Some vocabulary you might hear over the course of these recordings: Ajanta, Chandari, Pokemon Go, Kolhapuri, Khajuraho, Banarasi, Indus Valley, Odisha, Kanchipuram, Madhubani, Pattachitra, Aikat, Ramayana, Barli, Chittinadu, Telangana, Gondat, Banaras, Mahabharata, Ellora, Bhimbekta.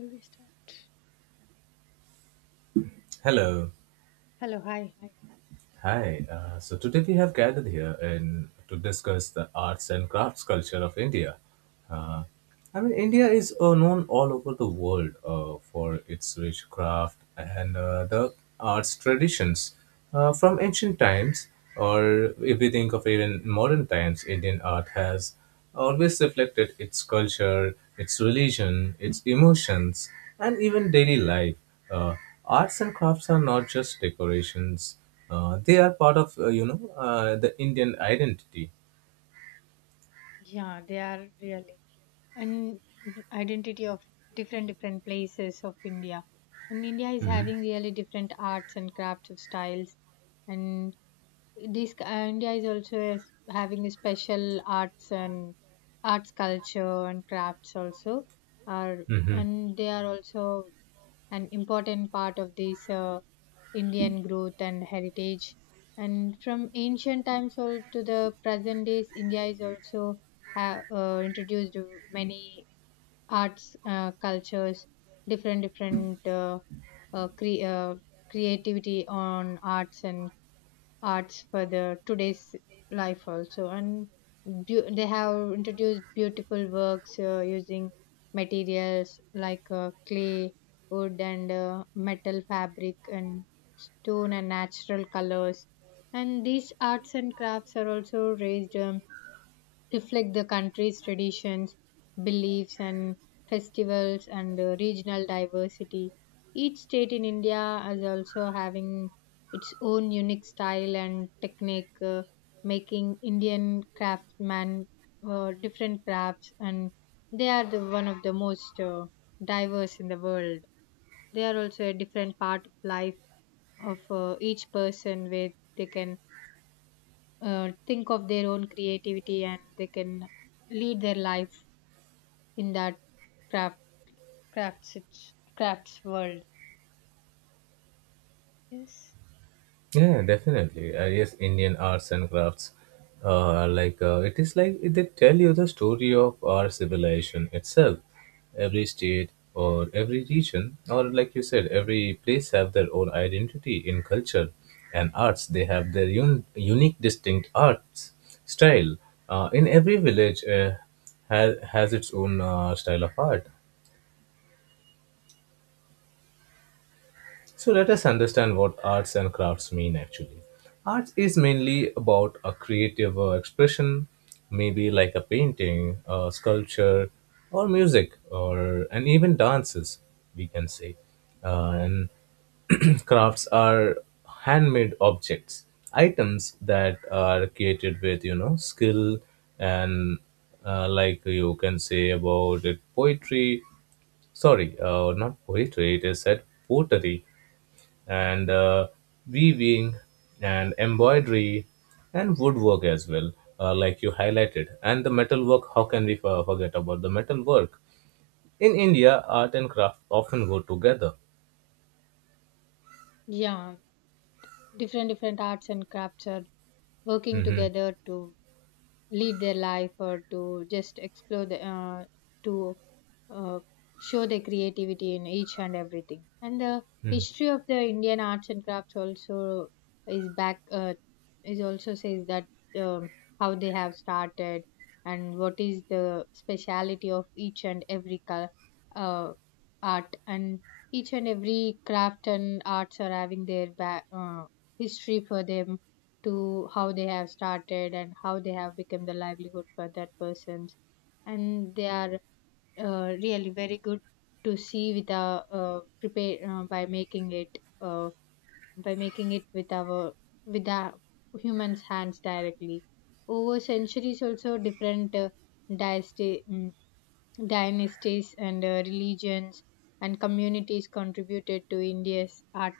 Shall we start? Hello. Hello, hi, hi. Hi. So today we have gathered here in to discuss the arts and crafts culture of India. Uh, I mean, India is known all over the world for its rich craft and the arts traditions. From ancient times, or if we think of even modern times, Indian art has always reflected its culture, its religion, its emotions, and even daily life. Uh, Arts and crafts are not just decorations; they are part of the Indian identity. Yeah, they are really and identity of different places of India. And India is having really different arts and crafts of styles. And this India is also having a special arts and arts culture and crafts also are Hmm. and they are also an important part of this Indian growth and heritage. And from ancient times all to the present days, India is also introduced many arts, cultures, different different uh, uh, cre- uh, creativity on arts and arts for the today's life also, and beau they have introduced beautiful works using materials like clay, wood, and metal, fabric, and stone, and natural colors. And these arts and crafts are also raised reflect the country's traditions, beliefs, and festivals and regional diversity. Each state in India is also having its own unique style and technique, making Indian craftsmen different crafts, and they are the one of the most diverse in the world. They are also a different part of life of each person where they can think of their own creativity and they can lead their life in that craft crafts it's- crafts world. Yes. Yeah, definitely. Yes, Indian arts and crafts. Like, it is like they tell you the story of our civilization itself. Every state or every region, or like you said, every place have their own identity in culture and arts. They have their unique, distinct arts style. In every village, has its own style of art. So let us understand what arts and crafts mean actually. Arts is mainly about a creative expression, maybe like a painting, a sculpture, or music, or and even dances, we can say. And crafts are handmade objects, items that are created with you know skill and like you can say about it poetry. Sorry, not poetry. It is said pottery and weaving and embroidery and woodwork as well, like you highlighted. And the metalwork, how can we forget about the metalwork in india art and craft often go together. Yeah, different arts and crafts are working Mhm. together to lead their life or to just explore the to uh, show their creativity in each and everything, and the history of the Indian arts and crafts also is back uh, is also says that um, how they have started and what is the speciality of each and every uh, art, and each and every craft and arts are having their history for them, to how they have started and how they have become the livelihood for that persons. And they are really very good to see with our prepare by making it with our humans hands directly. Over centuries also, different dynasty, mm, dynasties and religions and communities contributed to India's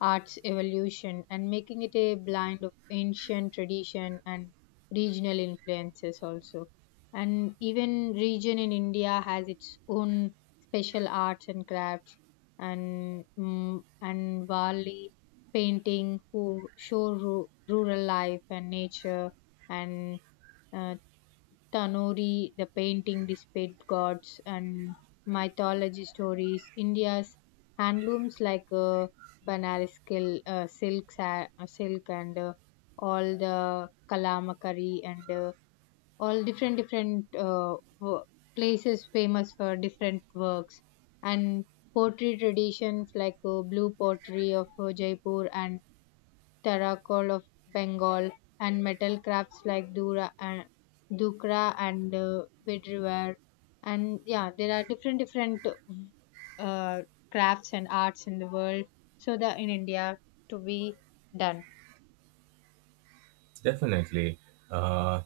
arts evolution, and making it a blend of ancient tradition and regional influences also. And even region in India has its own special arts and crafts, and and Wali painting who show rural life and nature, and uh, Tanori, the painting displayed gods and mythology stories. India's handlooms like Banaras silk, silk and all the Kalamakari and all places famous for different works, and pottery traditions like blue pottery of Jaipur and terracotta of Bengal, and metal crafts like Dura and Dukra and bedware. And yeah, there are different uh, crafts and arts in the world so that in India to be done. Definitely. Uh,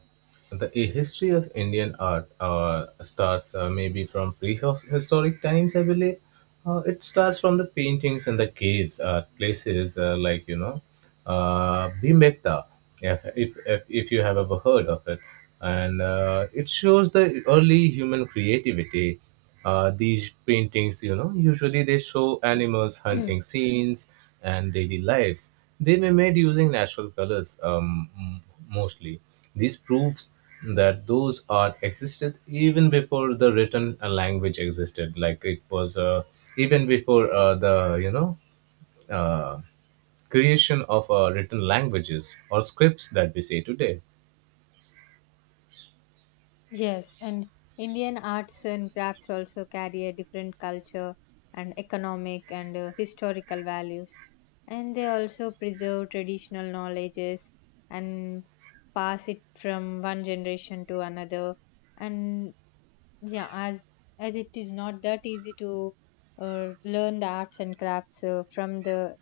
the history of Indian art starts maybe from prehistoric times, I believe. It starts from the paintings and the caves, places like Bhimbekta, if you have ever heard of it. And it shows the early human creativity, these paintings, you know, usually they show animals, hunting scenes and daily lives. They were made using natural colors mostly. This proves that those art existed even before the written language existed. Like it was even before the you know uh, creation of written languages or scripts that we say today. Yes, and Indian arts and crafts also carry a different culture and economic and historical values. And they also preserve traditional knowledges and pass it from one generation to another. And yeah, as it is not that easy to learn the arts and crafts from the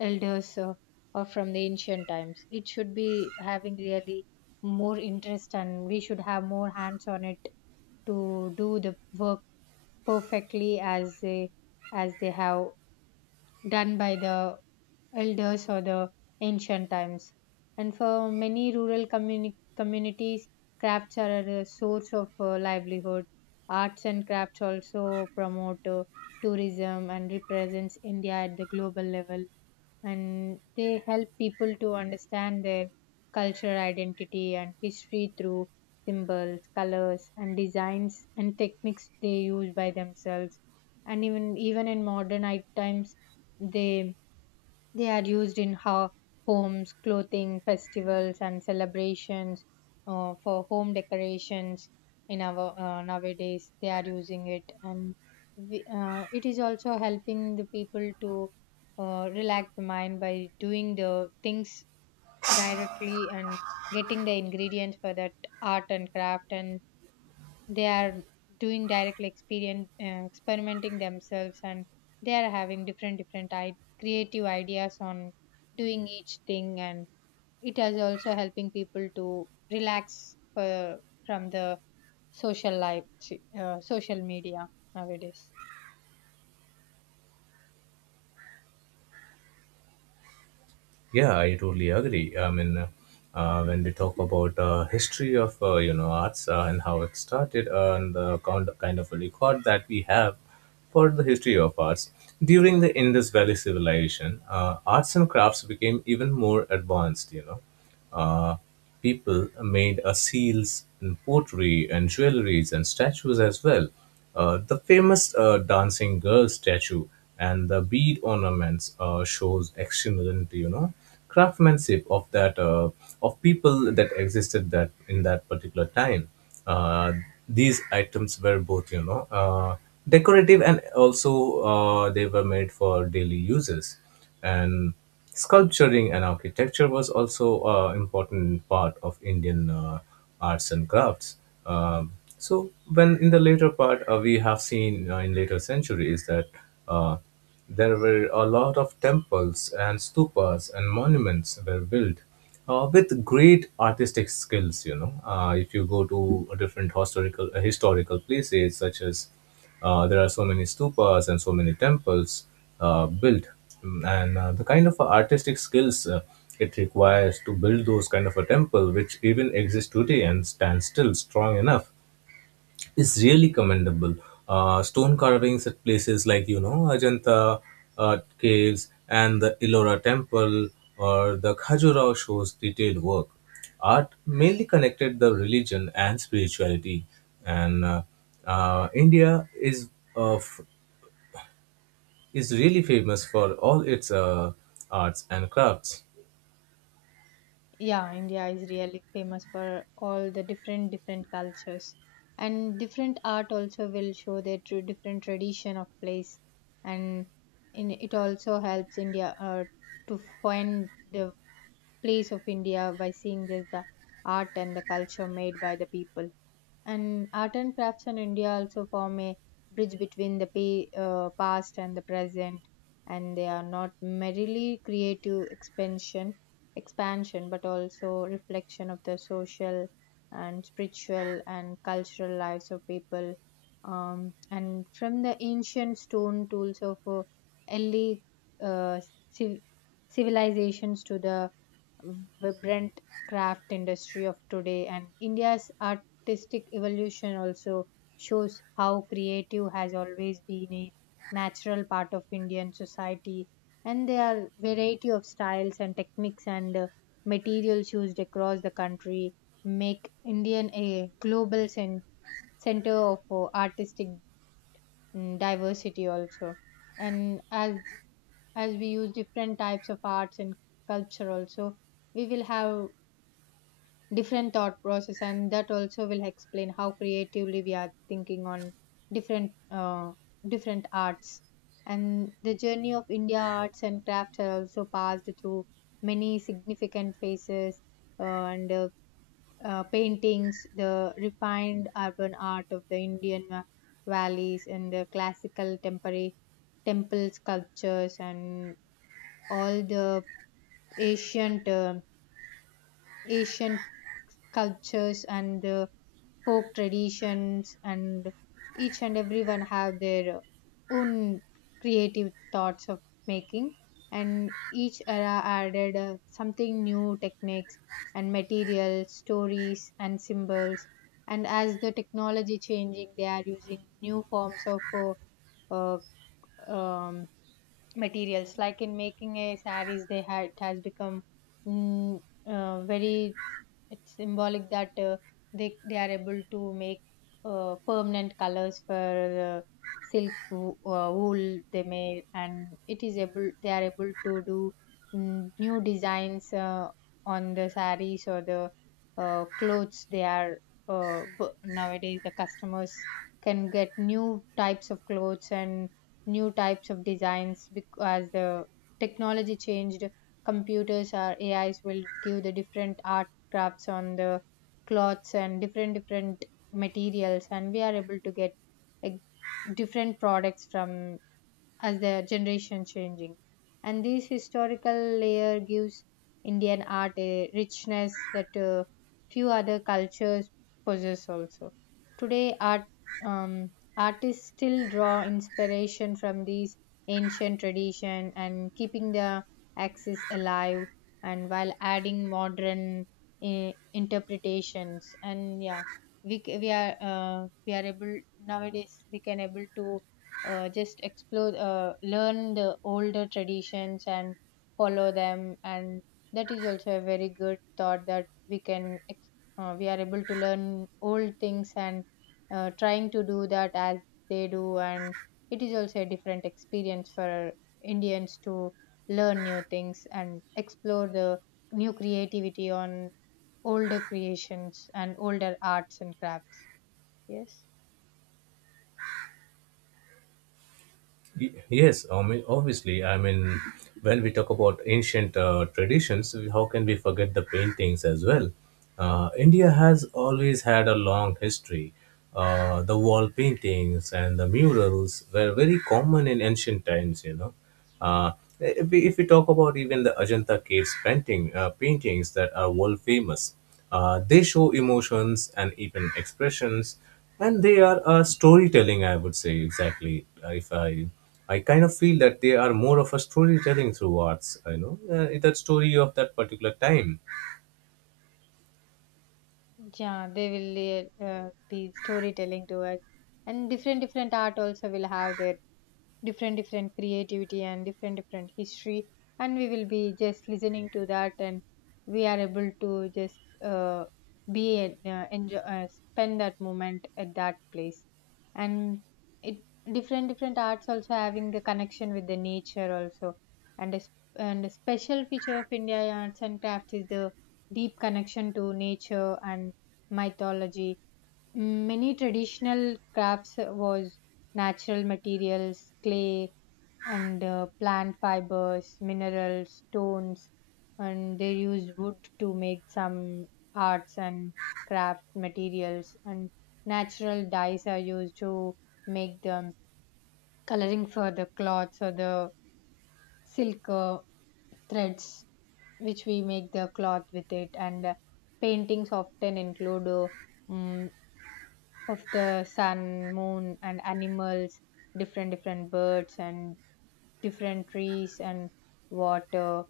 elders, or from the ancient times. It should be having really more interest, and we should have more hands on it to do the work perfectly as they have done by the elders or the ancient times. And for many rural communities, crafts are a source of livelihood. Arts and crafts also promote tourism and represents India at the global level, and they help people to understand their cultural identity and history through symbols, colors, and designs and techniques they use by themselves. And even in modern times, they they are used in homes, clothing, festivals, and celebrations, for home decorations. In our nowadays, they are using it, and it is also helping the people to relax the mind by doing the things directly and getting the ingredients for that art and craft. And they are doing directly experience experimenting themselves, and they are having creative ideas on doing each thing, and it is also helping people to relax from the social life social media nowadays. Yeah, I totally agree. I mean, when we talk about history of arts and how it started and the kind of a record that we have for the history of arts during the Indus Valley civilization, arts and crafts became even more advanced. You know, uh, people made seals and pottery and jewelries and statues as well. The famous dancing girl statue and the bead ornaments shows excellent, you know, craftsmanship of that of people that existed that in that particular time. Uh, these items were both, you know, decorative and also they were made for daily uses. And sculpturing and architecture was also an important part of Indian arts and crafts. Um, so, when in the later part, we have seen in later centuries that uh, there were a lot of temples and stupas and monuments were built with great artistic skills. You know, if you go to different historical places such as there are so many stupas and so many temples built. Mm, and the kind of artistic skills it requires to build those kind of a temple, which even exist today and stand still strong enough, is really commendable. Stone carvings at places like you know Ajanta caves and the Ellora temple or the Khajuraho shows detailed work. Art mainly connected the religion and spirituality, and India is of is really famous for all its arts and crafts. Yeah, India is really famous for all the different cultures, and different art also will show their true different tradition of place, and in it also helps India to find the place of India by seeing just the art and the culture made by the people. And art and crafts in India also form a bridge between the past and the present, and they are not merely creative expansion, but also reflection of the social and spiritual and cultural lives of people. And from the ancient stone tools of early uh, civ- civilizations to the vibrant craft industry of today, and India's artistic evolution also shows how creative has always been a natural part of Indian society, and there are variety of styles and techniques and materials used across the country, make Indian a global center of artistic diversity also. And as we use different types of arts and culture also, we will have different thought process, and that also will explain how creatively we are thinking on different uh, different arts. And the journey of India arts and crafts are also passed through many significant phases, and paintings, the refined urban art of the Indian valleys and the classical temporary temple sculptures, and all the ancient uh, ancient cultures and the folk traditions, and each and everyone have their own creative thoughts of making, and each era added something new techniques and materials, stories and symbols. And as the technology changing, they are using new forms of uh, um, materials like in making a saris, they had it has become mm, very it's symbolic that they are able to make permanent colors for uh, silk wool they made, and it is able they are able to do new designs on the sarees or the clothes they are nowadays the customers can get new types of clothes and new types of designs because the technology changed. Computers or AIs will give the different art crafts on the cloths and different materials, and we are able to get like different products from as their generation changing, and this historical layer gives Indian art a richness that few other cultures possess also. Today um, artists still draw inspiration from these ancient tradition and keeping the axis alive, and while adding modern interpretations. And yeah, we c- we are able nowadays we can able to just explore, learn the older traditions and follow them. And that is also a very good thought that we are able to learn old things and trying to do that as they do, and it is also a different experience for Indians to learn new things and explore the new creativity on older creations and older arts and crafts. Yes. Yes, I mean, obviously. I mean, when we talk about ancient traditions, how can we forget the paintings as well? India has always had a long history. The wall paintings and the murals were very common in ancient times, you know. Uh, if we talk about even the Ajanta caves painting paintings that are world famous, they show emotions and even expressions, and they are storytelling. I would say exactly. If I kind of feel that they are more of a storytelling through arts. You know, that story of that particular time. Yeah, they will be storytelling to us, and different art also will have their different creativity and different history, and we will be just listening to that, and we are able to just enjoy spend that moment at that place, and it different arts also having the connection with the nature also. And a special feature of India arts and crafts is the deep connection to nature and mythology. Many traditional crafts was natural materials, clay and plant fibers, minerals, stones, and they use wood to make some arts and craft materials. And natural dyes are used to make the coloring for the cloths or the silk threads, which we make the cloth with it. And paintings often include mm, of the sun, moon, and animals, different birds and different trees and water,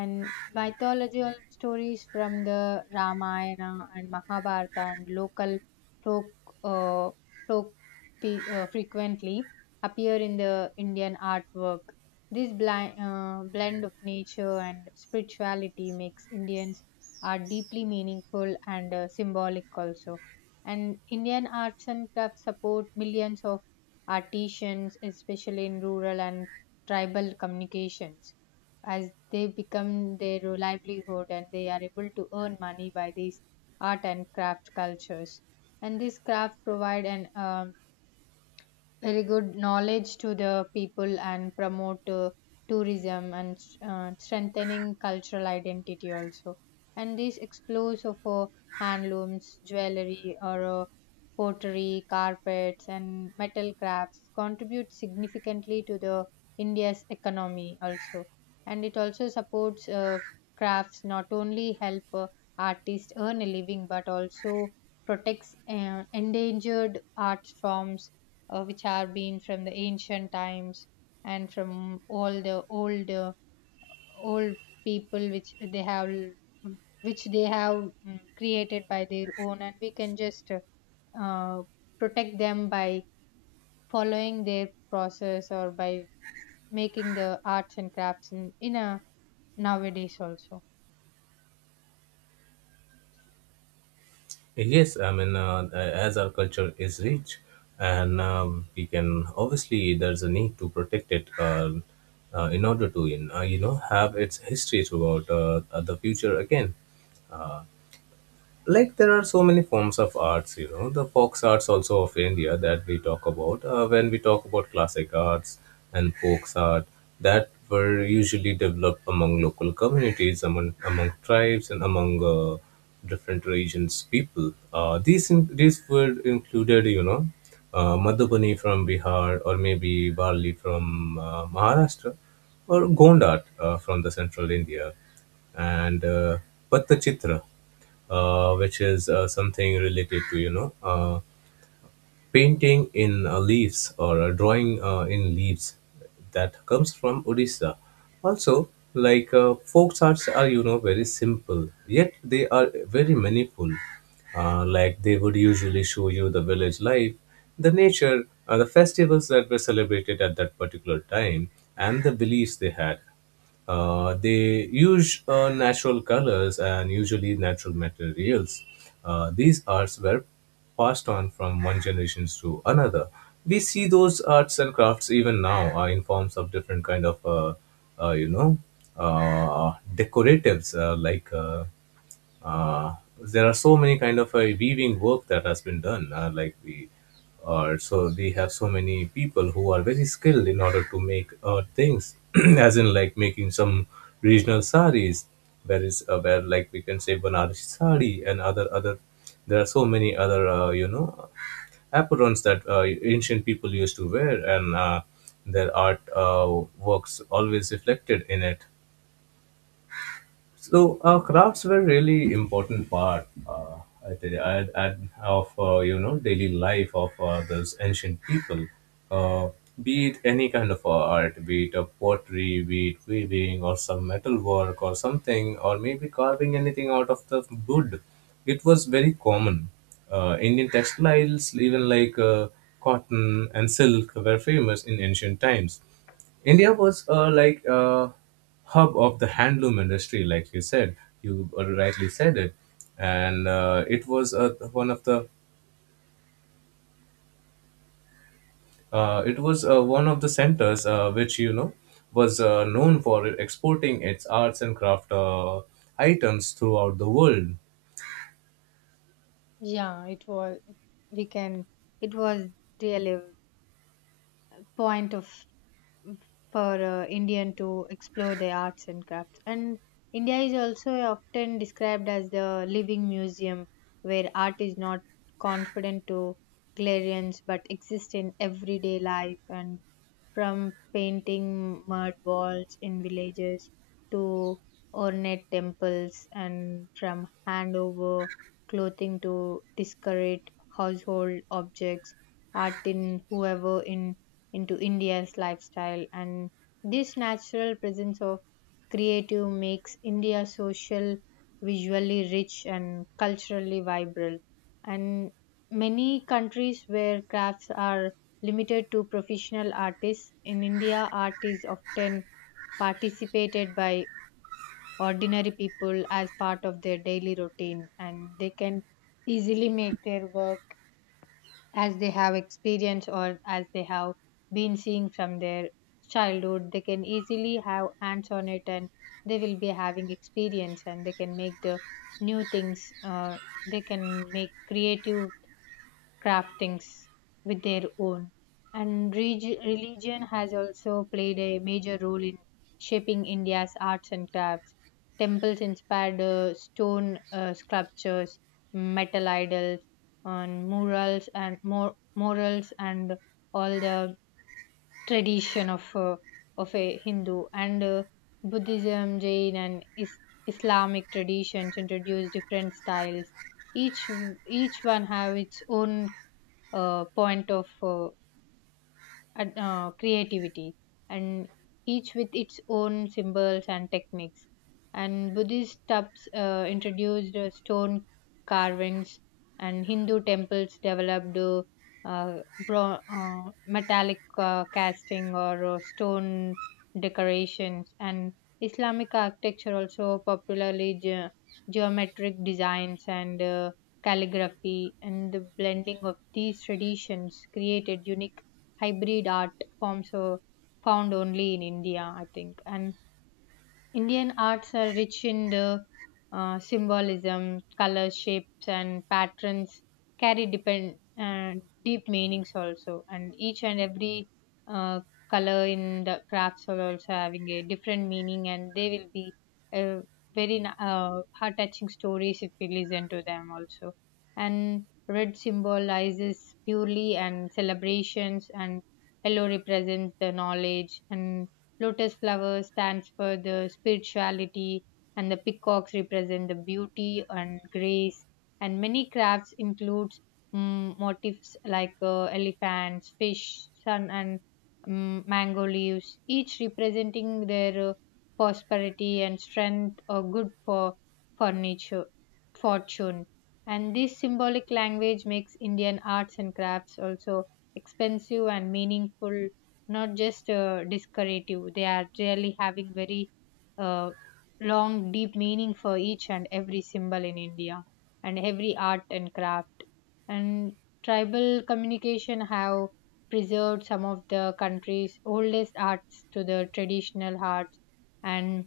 and mythological stories from the Ramayana and Mahabharata and local folk uh, folk frequently appear in the Indian artwork. This blend of nature and spirituality makes Indians art deeply meaningful and symbolic also. And Indian arts and crafts support millions of artisans, especially in rural and tribal communications as they become their livelihood, and they are able to earn money by these art and craft cultures. And these craft provide an very good knowledge to the people and promote tourism and strengthening cultural identity also. And this explores of handlooms, jewelry, or pottery, carpets, and metal crafts contribute significantly to the india's economy also. And it also supports crafts not only help artists earn a living but also protects endangered art forms which are been from the ancient times, and from all the old old people which they have which they have created by their own, and we can just uh, protect them by following their process or by making the arts and crafts in a nowadays also. Yes, I mean, as our culture is rich, and we can obviously there's a need to protect it in order to, have its history throughout the future again. Uh, like there are so many forms of arts, you know, the fox arts also of india that we talk about. When we talk about classic arts and folk art that were usually developed among local communities, among tribes and among different regions people, these were included, you know, madhubani from bihar or maybe barli from maharashtra or Gondat from the central India, and Pattachitra, which is something related to you know painting in leaves or drawing in leaves that comes from odisha also. Like, folk arts are, you know, very simple yet they are very meaningful. Like they would usually show you the village life, the nature, the festivals that were celebrated at that particular time and the beliefs they had. They use natural colors and usually natural materials. These arts were passed on from one generation to another. We see those arts and crafts even now in forms of different kind of, uh, you know, decoratives like there are so many kind of weaving work that has been done. Uh, like we uh, so we have so many people who are very skilled in order to make things as in like making some regional saris, where is where, like we can say, Banarasi sari and other, there are so many other aprons that ancient people used to wear, and their art works always reflected in it. So crafts were really important part, I think, of daily life of those ancient people. Uh, be it any kind of art, be it a pottery, be it weaving or some metal work or something, or maybe carving anything out of the wood, it was very common. Indian textiles, even like cotton and silk, were famous in ancient times. India was like a hub of the handloom industry, like you said. You rightly said it, and it was one of the it was one of the centers which you know was known for exporting its arts and craft items throughout the world. Yeah, it was, we can, it was really point of for Indian to explore their arts and crafts. And India is also often described as the living museum where art is not confident to galleries but exists in everyday life, and from painting mud walls in villages to ornate temples, and from handover clothing to discarded household objects, art in whoever in into India's lifestyle. And this natural presence of creative makes India social, visually rich, and culturally vibrant. And many countries where crafts are limited to professional artists, in India, art is often participated by ordinary people as part of their daily routine, and they can easily make their work as they have experienced or as they have been seeing from their childhood. They can easily have hands on it, and they will be having experience, and they can make the new things. They can make creative craftings with their own. And religion has also played a major role in shaping India's arts and crafts. Temples inspired stone sculptures, metal idols, and murals, and morals, and all the tradition of a Hindu, and Buddhism, Jain, and Islamic traditions introduce different styles. Each each one have its own point of and, creativity, and each with its own symbols and techniques. And Buddhist stups introduced stone carvings, and Hindu temples developed metallic casting or stone decorations, and Islamic architecture also popularly geometric designs and calligraphy. And the blending of these traditions created unique hybrid art forms were found only in India, I think. And Indian arts are rich in the symbolism, color, shapes, and patterns carry deep meanings also. And each and every uh, color in the crafts are also having a different meaning, and they will be uh, very heart touching stories if we listen to them also. And red symbolizes purely and celebrations, and yellow represents the knowledge, and Lotus flower stands for the spirituality, and the peacocks represent the beauty and grace. And many crafts includes motifs like elephants, fish, sun, and mango leaves, each representing their prosperity and strength, or good for furniture fortune. And this symbolic language makes Indian arts and crafts also expensive and meaningful, not just decorative. They are really having very uh, long deep meaning for each and every symbol in india and every art and craft. And tribal communication have preserved some of the country's oldest arts to the traditional arts. And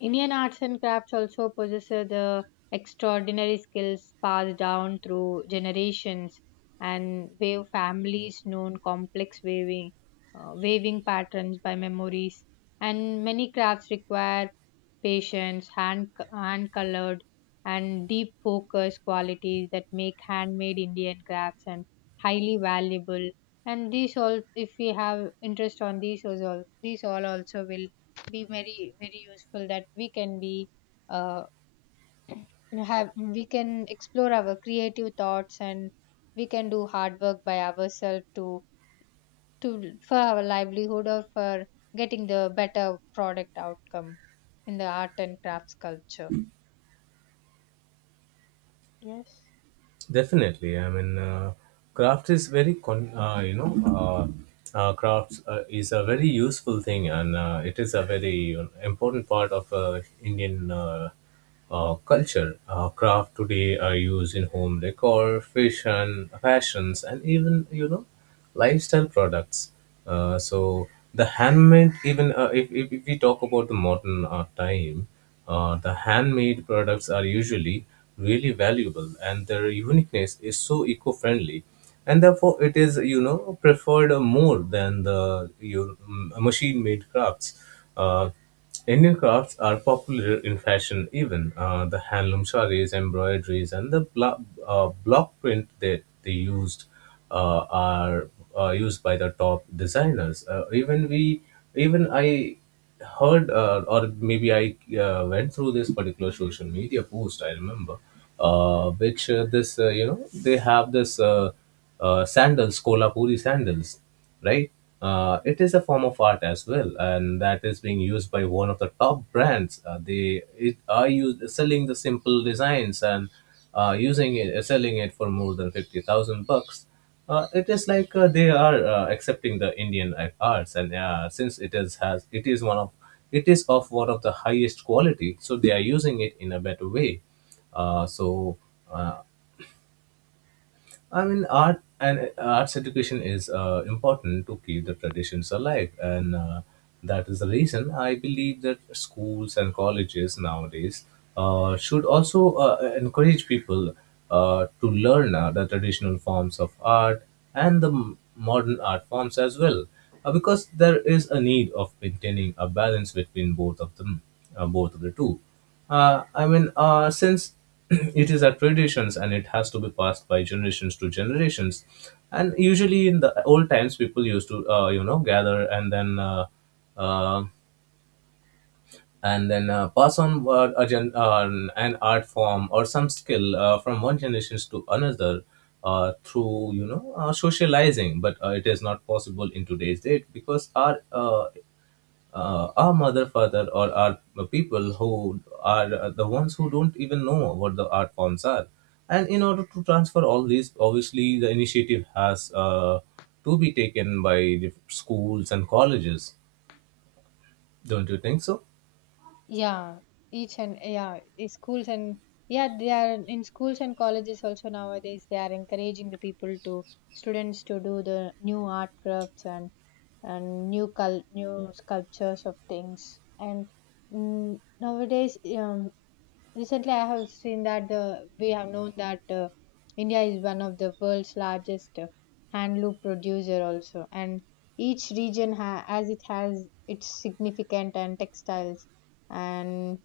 Indian arts and crafts also possess the extraordinary skills passed down through generations, and wave families known complex weaving, weaving patterns by memories. And many crafts require patience, hand hand colored, and deep focus qualities that make handmade Indian crafts and highly valuable. And these all, if we have interest on these all also will be very very useful, that we can be uh, have, we can explore our creative thoughts, and we can do hard work by ourselves to for our livelihood or for getting the better product outcome in the art and crafts culture. Yes. Definitely. I mean, craft is very, crafts is a very useful thing, and it is a very important part of Indian culture. Craft today are used in home decor, fashions, and even, you know, lifestyle products. So the handmade, even if we talk about the modern time, the handmade products are usually really valuable and their uniqueness is so eco-friendly, and therefore it is you know preferred more than the you machine-made crafts. uh, Indian crafts are popular in fashion, even the handloom sarees, embroideries and the block print that they used are used by the top designers. Even we, even I heard or maybe I went through this particular social media post I remember, which this you know they have this sandals Kolhapuri sandals, right? It is a form of art as well, and that is being used by one of the top brands. They are used selling the simple designs and using it, selling it for more than 50,000 bucks. It is like they are accepting the Indian arts, and since it is one of, it is of one of the highest quality, so they are using it in a better way. Uh, so uh, I mean, art and arts education is important to keep the traditions alive, and that is the reason I believe that schools and colleges nowadays should also encourage people to learn the traditional forms of art and the modern art forms as well, because there is a need of maintaining a balance between both of them, both of the two. Since it is a traditions and it has to be passed by generations to generations. And usually in the old times people used to gather and then uh, pass on an art form or some skill, from one generations to another through you know socializing. But it is not possible in today's date, because our mother father, or our people who are the ones who don't even know what the art forms are. And in order to transfer all these, obviously the initiative has to be taken by the schools and colleges, don't you think so? Yeah, each and yeah, schools and yeah, they are in schools and colleges also nowadays they are encouraging the people to students to do the new art crafts, and new new sculptures of things, and nowadays recently I have seen that the we have known that india is one of the world's largest handloom producer also, and each region as it has its significant and textiles and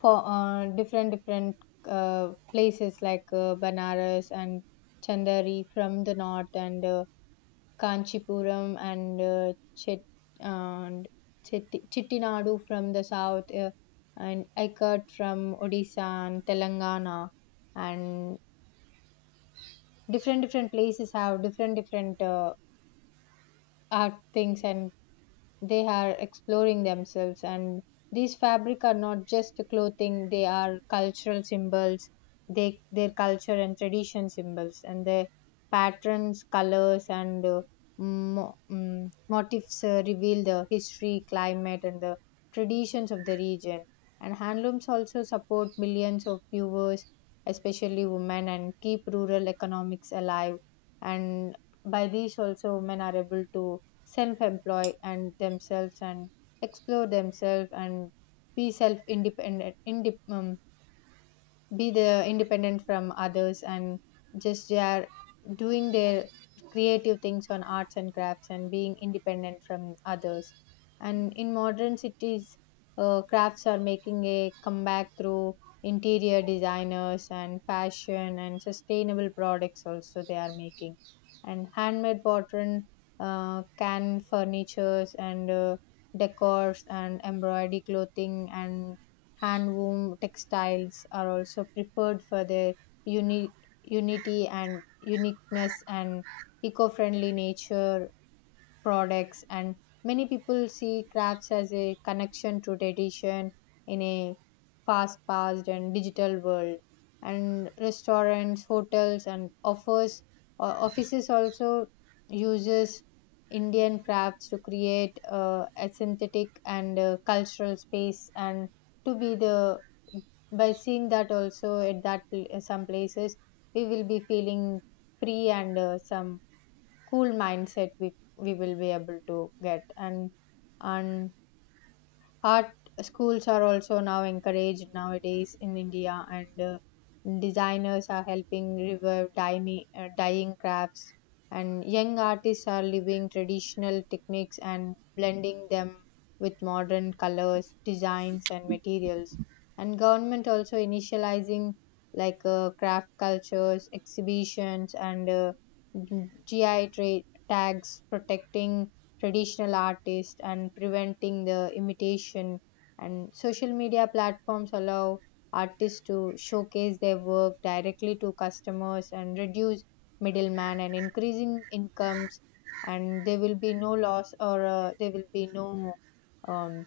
for different different places like banaras and chandari from the north, and Kanchipuram and and Chittinadu from the south, and Aikat from Odisha and Telangana, and different different places have different different art things, and they are exploring themselves, and these fabric are not just clothing, they are cultural symbols. They their culture and tradition symbols, and their patterns, colors, and motifs reveal the history, climate, and the traditions of the region. And handlooms also support millions of viewers, especially women, and keep rural economics alive. And by these also women are able to self-employ and themselves and explore themselves and be be the independent from others, and just they are doing their creative things on arts and crafts and being independent from others. And in modern cities, crafts are making a comeback through interior designers and fashion and sustainable products also they are making, and handmade pattern, can furnitures, and decors, and embroidery clothing, and hand woven textiles are also preferred for their uni- unity and uniqueness and eco friendly nature products. And many people see crafts as a connection to tradition in a fast paced and digital world. And restaurants, hotels, and offers, offices also uses indian crafts to create a synthetic and cultural space, and to be the, by seeing that also at that some places we will be feeling free, and some cool mindset we will be able to get. And and art schools are also now encouraged nowadays in India, and designers are helping revive dyeing, dyeing crafts, and young artists are living traditional techniques and blending them with modern colors, designs, and materials. And government also initializing like craft cultures, exhibitions, and GI tags protecting traditional artists and preventing the imitation. And social media platforms allow artists to showcase their work directly to customers and reduce middleman and increasing incomes, and there will be no loss, or there will be no um,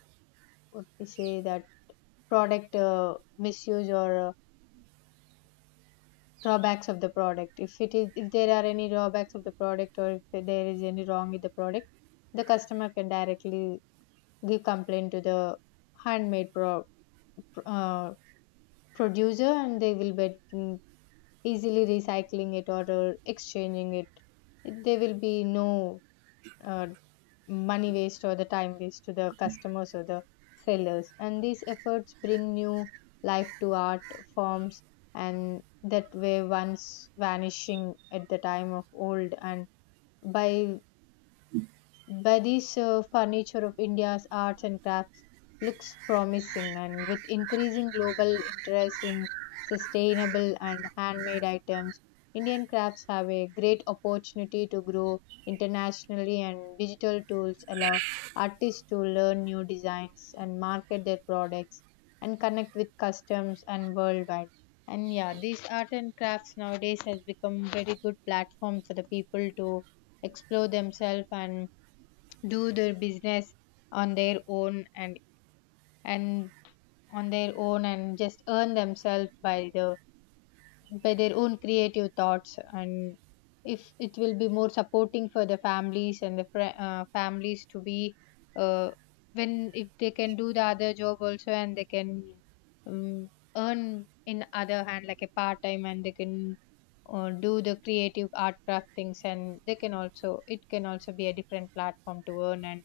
what we say that product misuse, or drawbacks of the product. If it is, if there are any drawbacks of the product, or if there is any wrong with the product, the customer can directly give complaint to the handmade pro- uh, producer, and they will be easily recycling it or exchanging it. There will be no uh, money waste or the time waste to the customers or the sellers. And these efforts bring new life to art forms and that were once vanishing at the time of old. And by Badi's furniture of India's arts and crafts looks promising, and with increasing global interest in sustainable and handmade items, Indian crafts have a great opportunity to grow internationally, and digital tools allow artists to learn new designs and market their products and connect with customs and worldwide. And yeah, these art and crafts nowadays has become very good platform for the people to explore themselves and do their business on their own, and and on their own, and just earn themselves by the by their own creative thoughts. And if it will be more supporting for the families and the fr families to be uh, when if they can do the other job also, and they can um, earn in other hand like a part time, and they can do the creative art craft things, and they can also, it can also be a different platform to earn and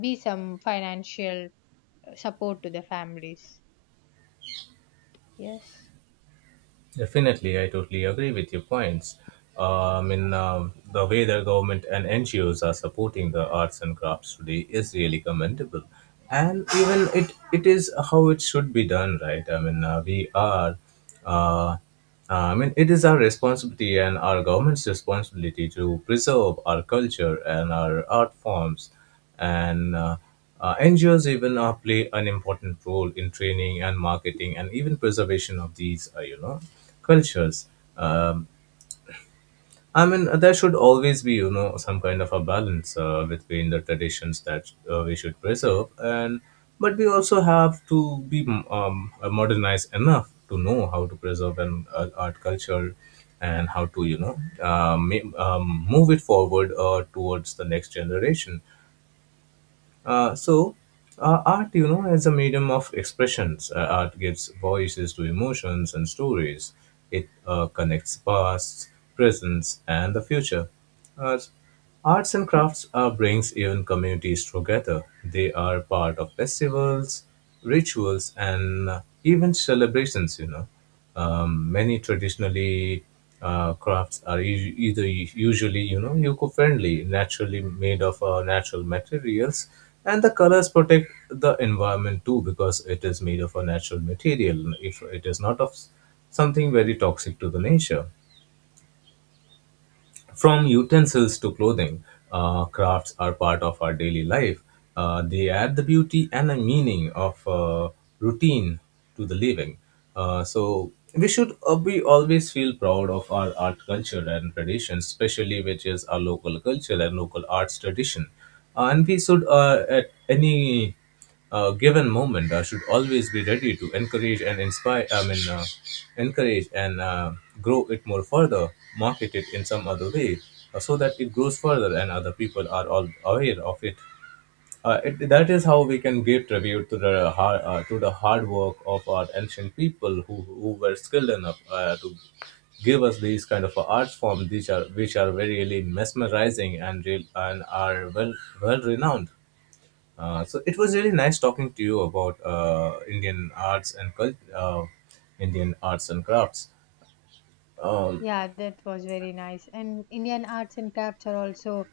be some financial support to the families. Yes. Definitely, I totally agree with your points. The way the government and NGOs are supporting the arts and crafts today is really commendable, and even it is how it should be done, right? We are. Uh, it is our responsibility and our government's responsibility to preserve our culture and our art forms. And NGOs even play an important role in training and marketing and even preservation of these, you know, cultures. Um, there should always be, you know, some kind of a balance between the traditions that we should preserve, and but we also have to be modernized enough to know how to preserve an art culture, and how to, you know, um, move it forward towards the next generation. Uh, so, art, you know, as a medium of expressions, art gives voices to emotions and stories. It connects past, present, and the future. Uh, Arts and crafts brings even communities together. They are part of festivals, rituals, and even celebrations. You know, many traditionally crafts are either usually you know eco-friendly, naturally made of natural materials, and the colors protect the environment too, because it is made of a natural material, if it is not of something very toxic to the nature. From utensils to clothing, crafts are part of our daily life. They add the beauty and the meaning of routine to the living. We always feel proud of our art culture and tradition, especially which is our local culture and local arts tradition. And we should, at any a given moment, should always be ready to encourage and inspire, encourage and grow it more further, market it in some other way, so that it grows further and other people are all aware of it. That is how we can give tribute to the hard work of our ancient people, who were skilled enough to give us these kind of art forms, which are very really mesmerizing and real, and are well well renowned. So it was really nice talking to you about Indian arts and crafts. Um, Yeah, that was very nice. And Indian arts and crafts are also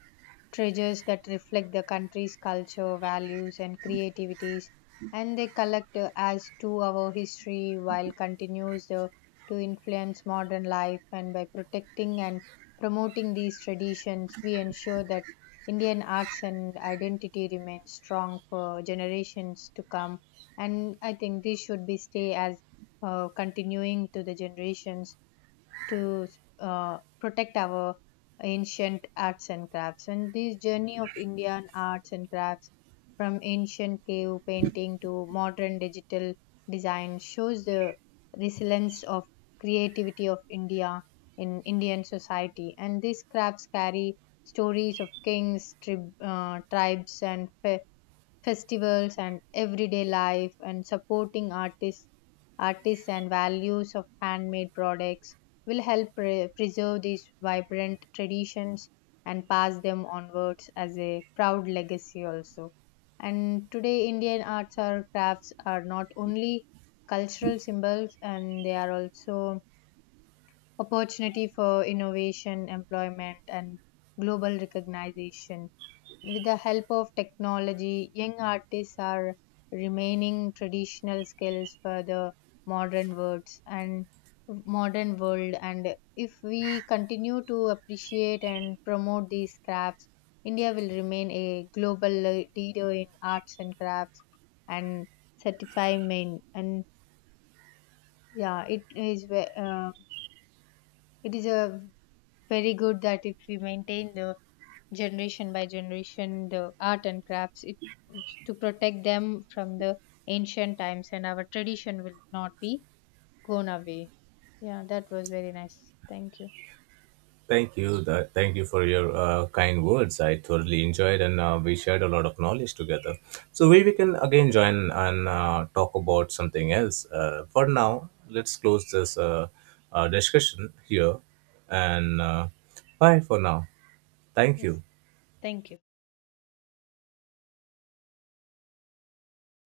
treasures that reflect the country's culture, values, and creativities. And they collect as to our history while continues to influence modern life. And by protecting and promoting these traditions, we ensure that Indian arts and identity remain strong for generations to come. And I think this should be stay as continuing to the generations to protect our ancient arts and crafts. And this journey of Indian arts and crafts from ancient cave painting to modern digital design shows the resilience of creativity of India in Indian society. And these crafts carry stories of kings, tribes, and festivals, and everyday life, and supporting artists and values of handmade products will help preserve these vibrant traditions and pass them onwards as a proud legacy also. And today indian arts or crafts are not only cultural symbols, and they are also opportunity for innovation, employment, and global recognition. With the help of technology, young artists are remaining traditional skills for the modern words and modern world. And if we continue to appreciate and promote these crafts, India will remain a global leader in arts and crafts and certify main. And yeah, it is it is a very good that if we maintain the generation by generation the art and crafts it, to protect them from the ancient times, and our tradition will not be gone away. Yeah, that was very nice. Thank you. Thank you, thank you for your kind words. I thoroughly enjoyed, and we shared a lot of knowledge together. So we can again join and talk about something else. For now, let's close this discussion here, and bye for now. Thank Yes, you. thank you.